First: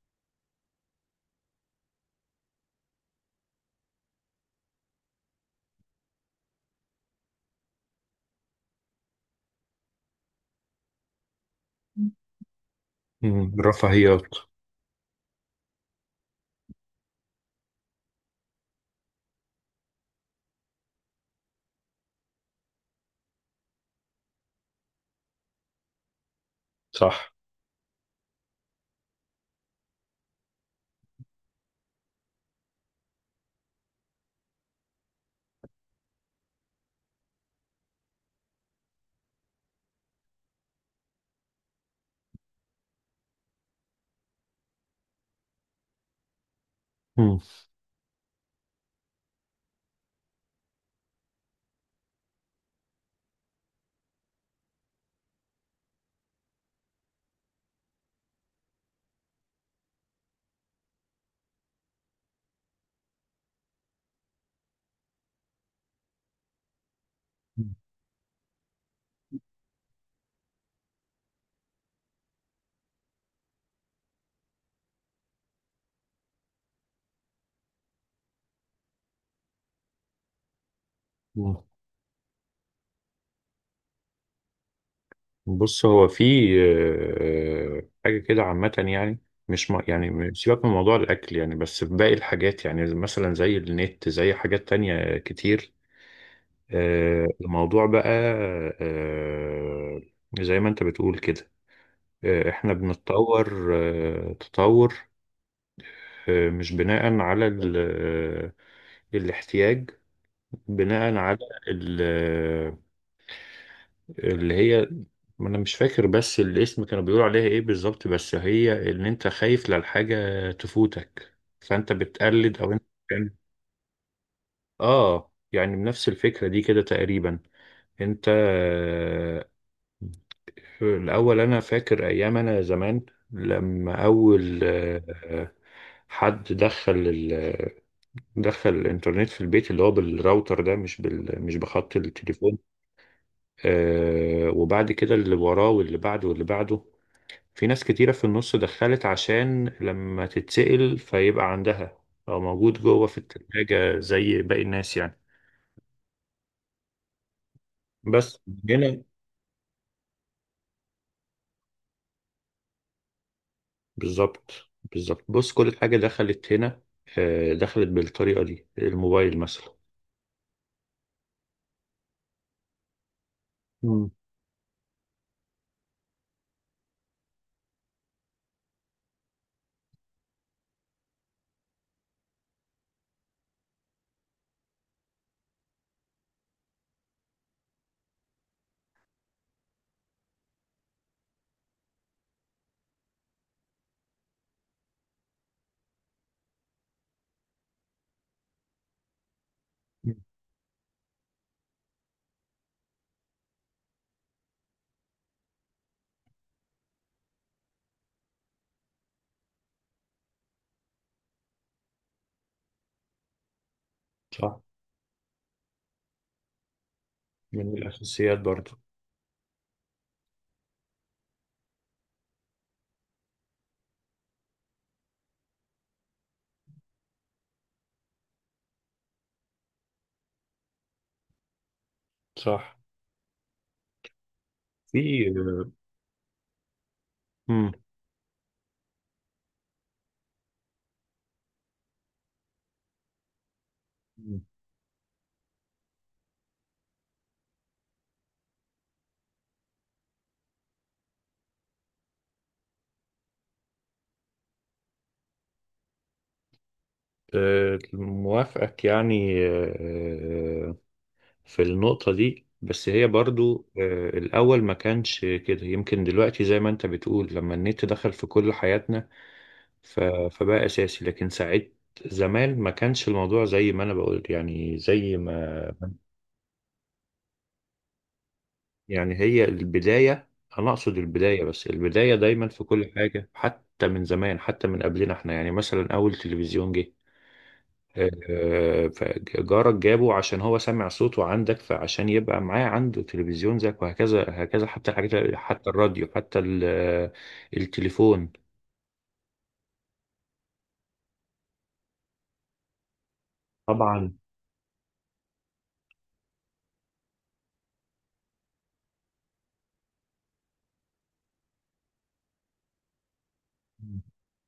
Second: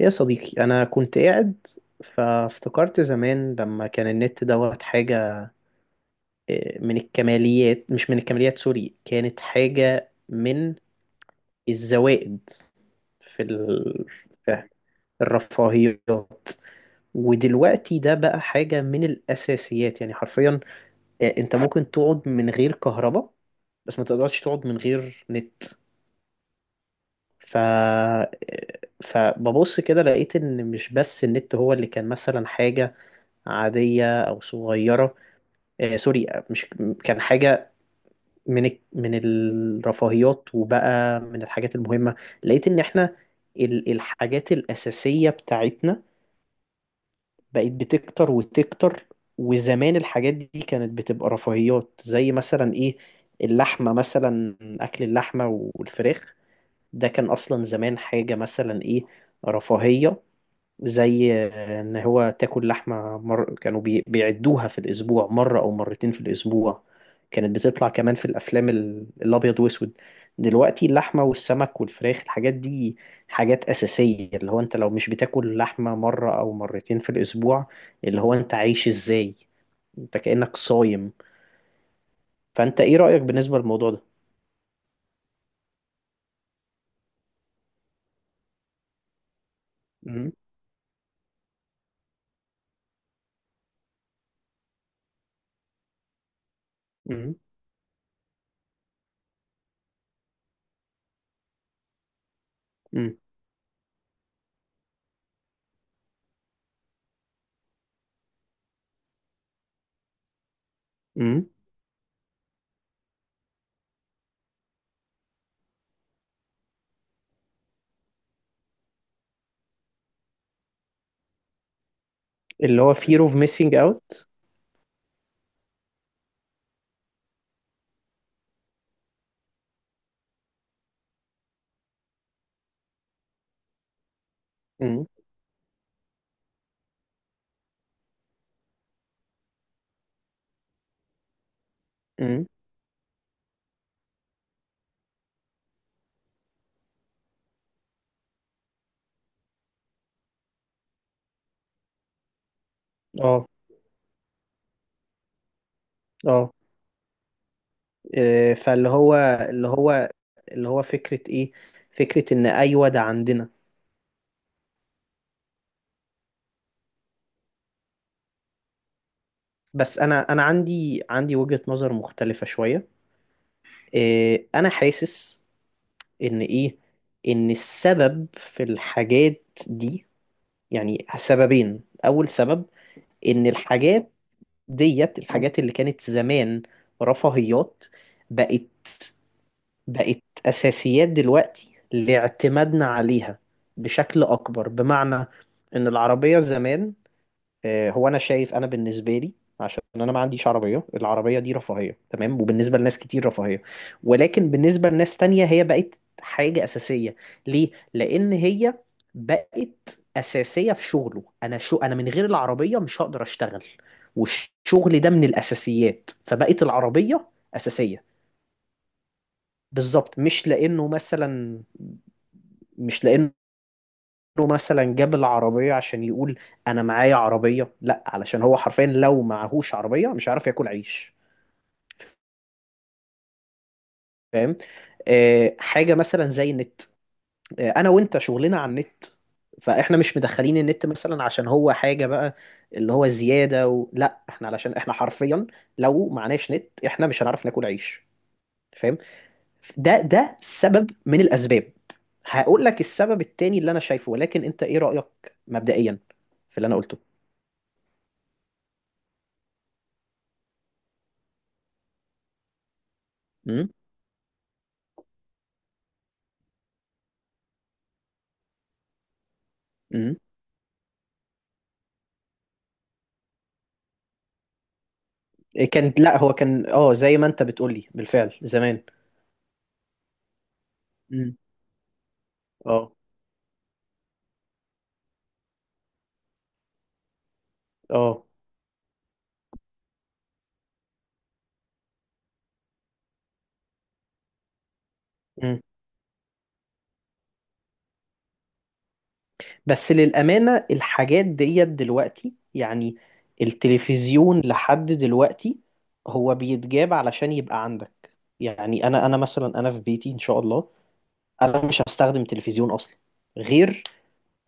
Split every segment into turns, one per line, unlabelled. يا صديقي، أنا كنت قاعد فافتكرت زمان لما كان النت دوت حاجة، من الكماليات، مش من الكماليات، سوري، كانت حاجة من الزوائد. في
مم.
ال...
رفاهيات.
في الرفاهيات. ودلوقتي ده بقى حاجة من الأساسيات، يعني حرفيا. أنت ممكن تقعد من غير كهرباء، بس ما تقدرش تقعد من غير نت.
صح.
ف آه، فببص كده لقيت إن مش بس النت هو اللي كان مثلا حاجة عادية أو صغيرة. سوري، مش كان حاجة من من الرفاهيات، وبقى من الحاجات المهمة. لقيت إن إحنا الحاجات الأساسية بتاعتنا
مم.
بقت بتكتر وتكتر، وزمان الحاجات دي كانت بتبقى رفاهيات، زي مثلا إيه، اللحمة مثلا، أكل اللحمة والفراخ. ده كان أصلا زمان حاجة مثلا إيه، رفاهية. زي ان هو تاكل لحمه، كانوا بيعدوها في الاسبوع مره او مرتين في الاسبوع. كانت بتطلع كمان في الافلام الابيض واسود. دلوقتي اللحمه والسمك والفراخ، الحاجات دي حاجات اساسيه. اللي هو انت لو مش بتاكل لحمه مره او مرتين في الاسبوع، اللي هو انت عايش ازاي؟ انت كأنك صايم.
مم.
فانت ايه رأيك بالنسبه للموضوع ده؟
بص، هو في حاجة كده عامة يعني. مش م...
مم.
يعني سيبك من موضوع الأكل يعني، بس في باقي الحاجات يعني، مثلا زي النت، زي حاجات تانية كتير.
مم.
الموضوع بقى آه، زي ما أنت بتقول كده، إحنا
مم.
بنتطور تطور، مش بناء على ال... آه، الاحتياج، بناء على
مم.
ال... اللي هي، ما انا مش فاكر بس الاسم كانوا بيقولوا عليها ايه بالظبط، بس هي ان انت خايف للحاجة تفوتك، فانت بتقلد او انت
اللي هو fear of missing out.
اه، يعني بنفس الفكرة دي كده تقريبا. انت الاول انا فاكر ايام انا زمان لما اول
مم.
حد دخل الانترنت في البيت، اللي هو بالراوتر ده، مش بخط
مم.
التليفون. آه، وبعد كده اللي وراه واللي بعده واللي بعده، في ناس كتيرة في النص دخلت عشان لما تتسأل فيبقى عندها، أو موجود جوه في
اه،
التلاجة زي باقي الناس يعني.
اه،
بس
فاللي
هنا
هو اللي هو فكرة ايه، فكرة ان ايوه ده عندنا.
بالظبط. بالظبط، بص كل حاجة دخلت هنا دخلت بالطريقة دي، الموبايل مثلا.
بس انا عندي وجهة نظر مختلفة شوية.
مم.
انا حاسس ان ايه، ان السبب في الحاجات دي يعني سببين. اول سبب، ان الحاجات ديت، الحاجات اللي كانت زمان رفاهيات، بقت بقت اساسيات دلوقتي لاعتمادنا عليها بشكل اكبر. بمعنى ان العربية زمان، هو انا شايف، انا بالنسبه لي، عشان انا ما عنديش عربيه، العربيه دي رفاهيه، تمام، وبالنسبه لناس كتير رفاهيه، ولكن بالنسبه لناس تانية هي بقت حاجه اساسيه. ليه؟ لان هي بقت اساسيه في شغله. انا من غير العربيه مش هقدر اشتغل،
صح،
والشغل ده من الاساسيات، فبقت العربيه
من
اساسيه.
الأساسيات برضو.
بالظبط، مش لانه له مثلا جاب العربية عشان يقول أنا معايا عربية، لأ، علشان هو حرفيا لو معهوش عربية مش هيعرف ياكل عيش.
صح.
فاهم؟
في
حاجة مثلا زي النت.
مم.
أنا وأنت شغلنا على النت، فإحنا مش مدخلين النت مثلا عشان هو حاجة بقى، اللي هو زيادة لأ، إحنا علشان إحنا حرفيا لو معناش نت إحنا مش هنعرف ناكل عيش. فاهم؟ ده سبب من الأسباب. هقول لك السبب التاني اللي أنا شايفه، ولكن أنت إيه رأيك مبدئيا في اللي أنا قلته؟
موافقك يعني، في النقطة دي، بس هي برضو الأول ما كانش كده، يمكن دلوقتي زي ما أنت بتقول، لما النت دخل في كل حياتنا، ف-
امم
فبقى أساسي. لكن ساعات زمان ما كانش الموضوع زي ما أنا بقول يعني، زي ما
كان، لا هو كان، زي ما انت بتقولي بالفعل زمان.
يعني، هي البداية. أنا أقصد
مم.
البداية، بس البداية دايما في كل
اه،
حاجة، حتى من زمان حتى من قبلنا إحنا يعني. مثلا أول تلفزيون جه،
اه.
فجارك جابه عشان هو سمع صوته عندك، فعشان يبقى معاه عنده تلفزيون زيك، وهكذا هكذا، حتى الحاجات،
مم.
حتى الراديو، حتى التليفون.
بس للأمانة الحاجات ديت دلوقتي، يعني
طبعا.
التلفزيون لحد دلوقتي هو بيتجاب علشان يبقى عندك. يعني انا مثلا في بيتي، ان شاء الله، انا مش هستخدم تلفزيون اصلا، غير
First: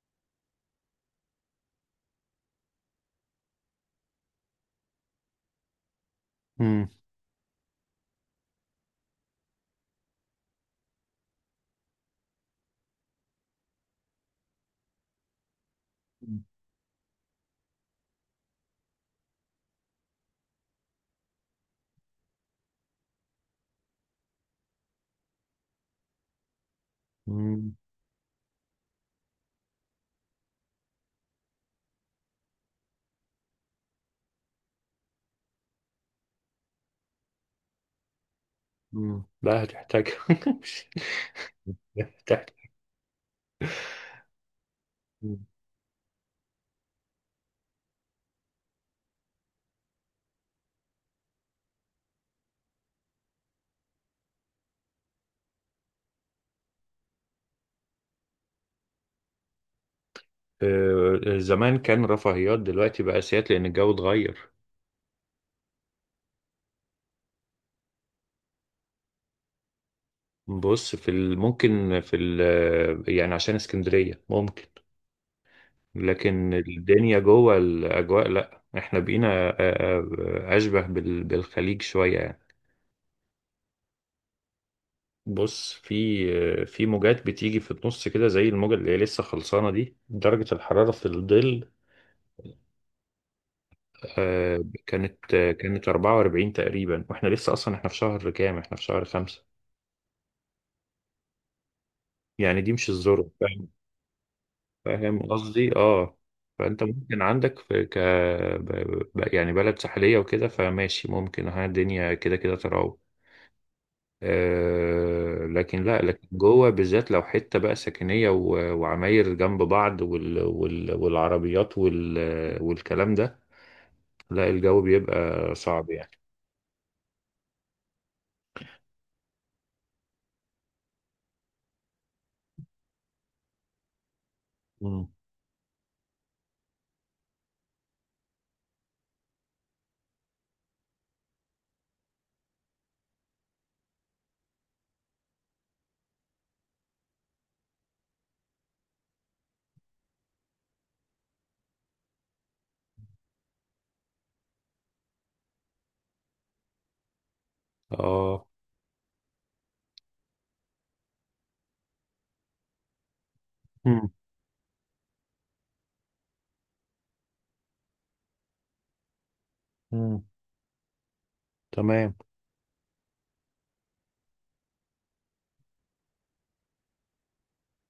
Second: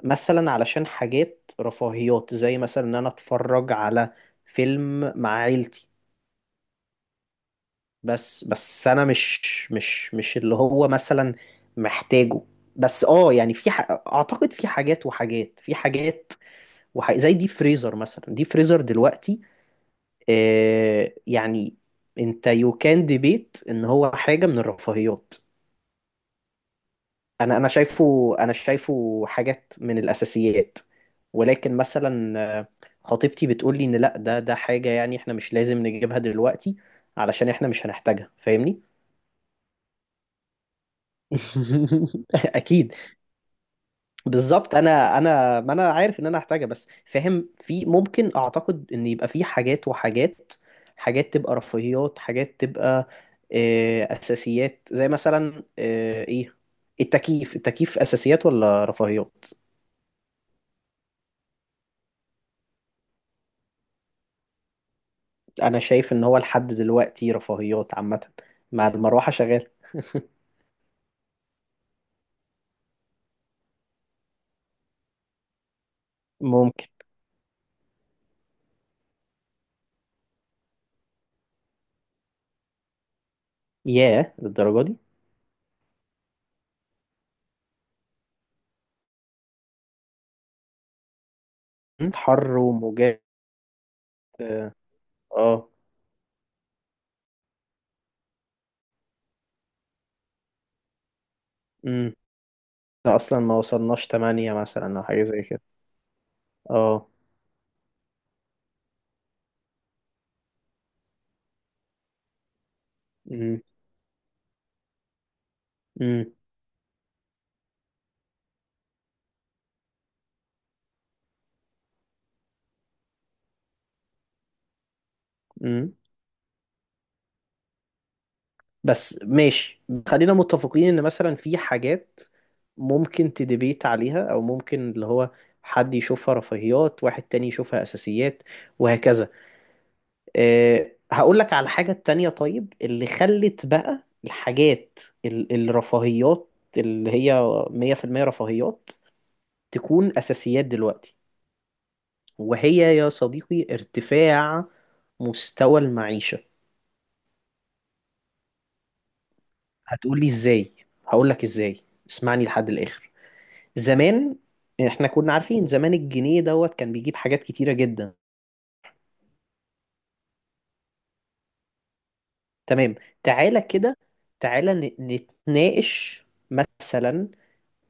مثلا علشان حاجات رفاهيات، زي مثلا ان انا اتفرج على فيلم مع عيلتي.
مم.
بس انا مش اللي هو مثلا محتاجه. بس يعني في اعتقد في حاجات وحاجات، في حاجات، زي دي فريزر مثلا، دي فريزر دلوقتي. يعني انت يو كان ديبيت ان هو حاجة من الرفاهيات. انا انا
مم.
شايفه انا شايفه حاجات من الاساسيات. ولكن مثلا خطيبتي بتقول لي ان لا، ده حاجة يعني احنا مش لازم نجيبها دلوقتي، علشان احنا مش هنحتاجها. فاهمني؟
مم. لا، هتحتاج. هتحتاج.
اكيد. بالظبط، انا ما انا عارف ان انا هحتاجها، بس فاهم، في ممكن اعتقد ان يبقى في حاجات وحاجات، حاجات تبقى رفاهيات، حاجات تبقى اساسيات. زي مثلا ايه، التكييف، التكييف اساسيات ولا رفاهيات؟
زمان كان رفاهيات، دلوقتي بقى أساسيات لأن الجو اتغير.
انا شايف ان هو لحد دلوقتي رفاهيات عامة، مع المروحة شغال.
بص في ممكن في يعني عشان اسكندرية ممكن، لكن
ممكن.
الدنيا جوه الأجواء لأ، إحنا بقينا أشبه بالخليج شوية يعني.
ياه، للدرجة دي؟
بص، في موجات بتيجي في النص كده، زي الموجة اللي هي لسه خلصانة دي، درجة الحرارة في الظل
مم، حر وموجات، اه آه،
كانت 44 تقريبا، واحنا لسه أصلا، احنا في شهر كام؟ احنا في شهر خمسة.
مم.
يعني دي مش
ده
الذروة،
اصلا ما
فاهم؟
وصلناش 8 مثلا او
فاهم
حاجة زي كده.
قصدي، اه. فأنت
اه
ممكن عندك في يعني بلد ساحلية وكده، فماشي، ممكن ها الدنيا كده كده تراوح، لكن لا، لكن
امم
جوه بالذات لو حته بقى سكنيه وعماير جنب بعض والعربيات والكلام ده، لا الجو بيبقى صعب
امم
يعني.
بس ماشي، خلينا متفقين ان مثلا في حاجات ممكن تدبيت عليها، او ممكن اللي
مم.
هو حد يشوفها رفاهيات واحد تاني يشوفها اساسيات، وهكذا. هقول لك على الحاجة التانية. طيب، اللي خلت بقى الحاجات الرفاهيات اللي هي 100% رفاهيات تكون اساسيات دلوقتي، وهي يا صديقي ارتفاع مستوى المعيشة.
اه.
هتقولي ازاي؟ هقول لك ازاي. اسمعني لحد الاخر.
مم.
زمان احنا كنا عارفين زمان الجنيه دوت كان بيجيب حاجات كتيرة جدا.
مم. تمام.
تمام. تعالى كده، تعالى نتناقش مثلا،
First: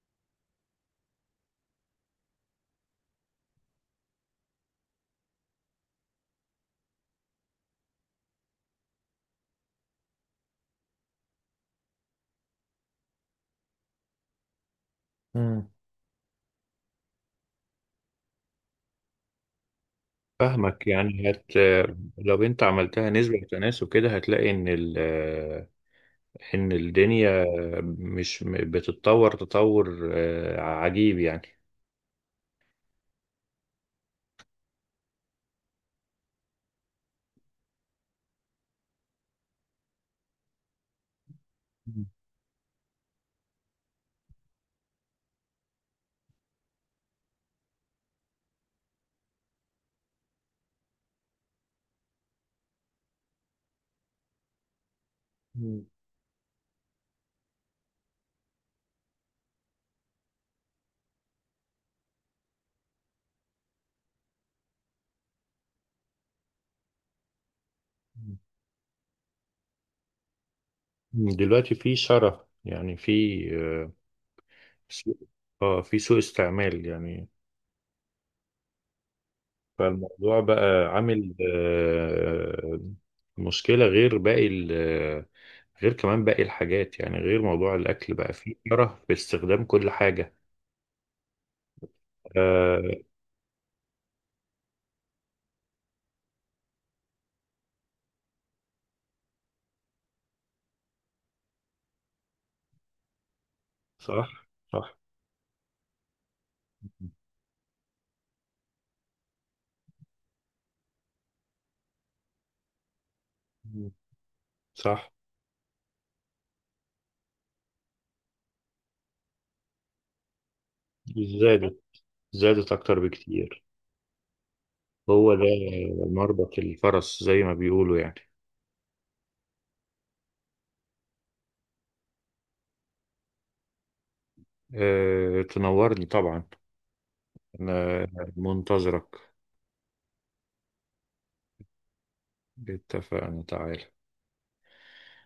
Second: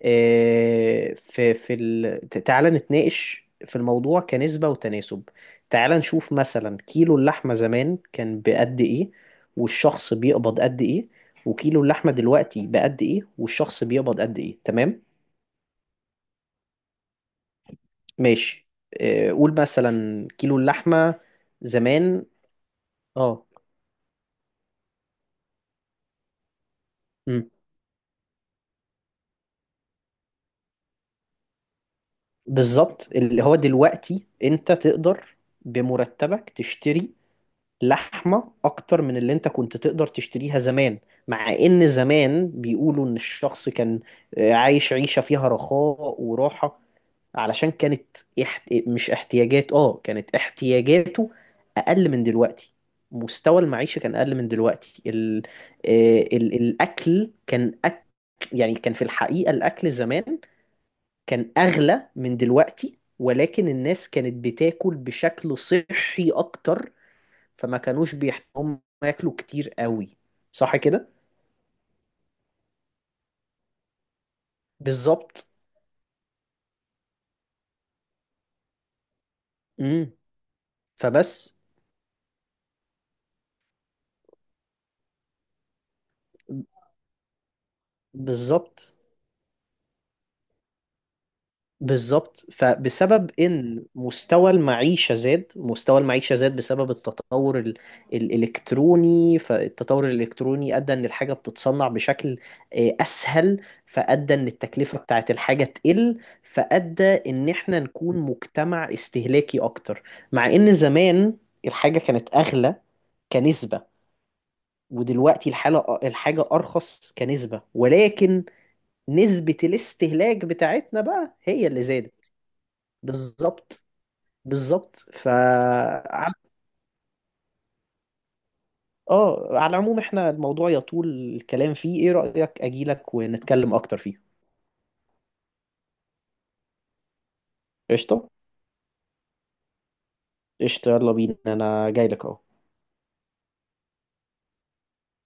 تعالى نتناقش في الموضوع كنسبة وتناسب. تعالى نشوف مثلا، كيلو اللحمة زمان كان بقد ايه، والشخص بيقبض قد ايه، وكيلو اللحمة دلوقتي بقد ايه، والشخص بيقبض قد ايه. تمام.
مم.
ماشي. قول مثلا كيلو
فاهمك
اللحمة
يعني، هت
زمان.
لو انت عملتها نسبة
اه
وتناسب كده هتلاقي ان ان الدنيا
مم.
مش بتتطور تطور عجيب يعني.
بالظبط، اللي هو دلوقتي انت تقدر بمرتبك تشتري لحمة اكتر من اللي انت كنت تقدر تشتريها زمان، مع ان زمان بيقولوا ان الشخص كان عايش عيشة فيها رخاء وراحة، علشان كانت مش احتياجات، كانت احتياجاته اقل من دلوقتي. مستوى المعيشة كان اقل من دلوقتي.
مم.
الاكل كان يعني كان في الحقيقة الاكل زمان كان اغلى من دلوقتي، ولكن الناس كانت بتاكل بشكل صحي اكتر، فما كانوش بيحتاجوا ياكلوا كتير قوي. صح كده؟
دلوقتي في شره يعني، في آه، سوء،
بالظبط.
اه في سوء استعمال يعني.
امم
فالموضوع بقى عامل
فبس،
مشكلة غير باقي غير كمان باقي الحاجات يعني، غير موضوع الأكل بقى فيه
بالظبط،
شره في استخدام كل حاجة.
بالظبط،
آه،
فبسبب ان مستوى المعيشه زاد. مستوى المعيشه زاد بسبب التطور الالكتروني، فالتطور الالكتروني ادى ان الحاجه بتتصنع بشكل اسهل، فادى
صح،
ان
صح.
التكلفه بتاعت الحاجه تقل، فادى ان احنا نكون مجتمع استهلاكي اكتر، مع ان زمان الحاجه كانت اغلى كنسبه،
صح.
ودلوقتي الحاجه ارخص كنسبه، ولكن نسبه الاستهلاك بتاعتنا بقى هي
زادت،
اللي زادت.
زادت أكتر بكتير.
بالظبط، بالظبط، ف
هو ده
ع-
مربط الفرس زي ما بيقولوا يعني.
اه على العموم احنا الموضوع يطول الكلام فيه. ايه رأيك اجيلك ونتكلم اكتر فيه؟
أه، تنورني طبعا، أنا
قشطة.
منتظرك.
قشطة، يلا بينا، انا جاي لك اهو.
اتفقنا، تعال.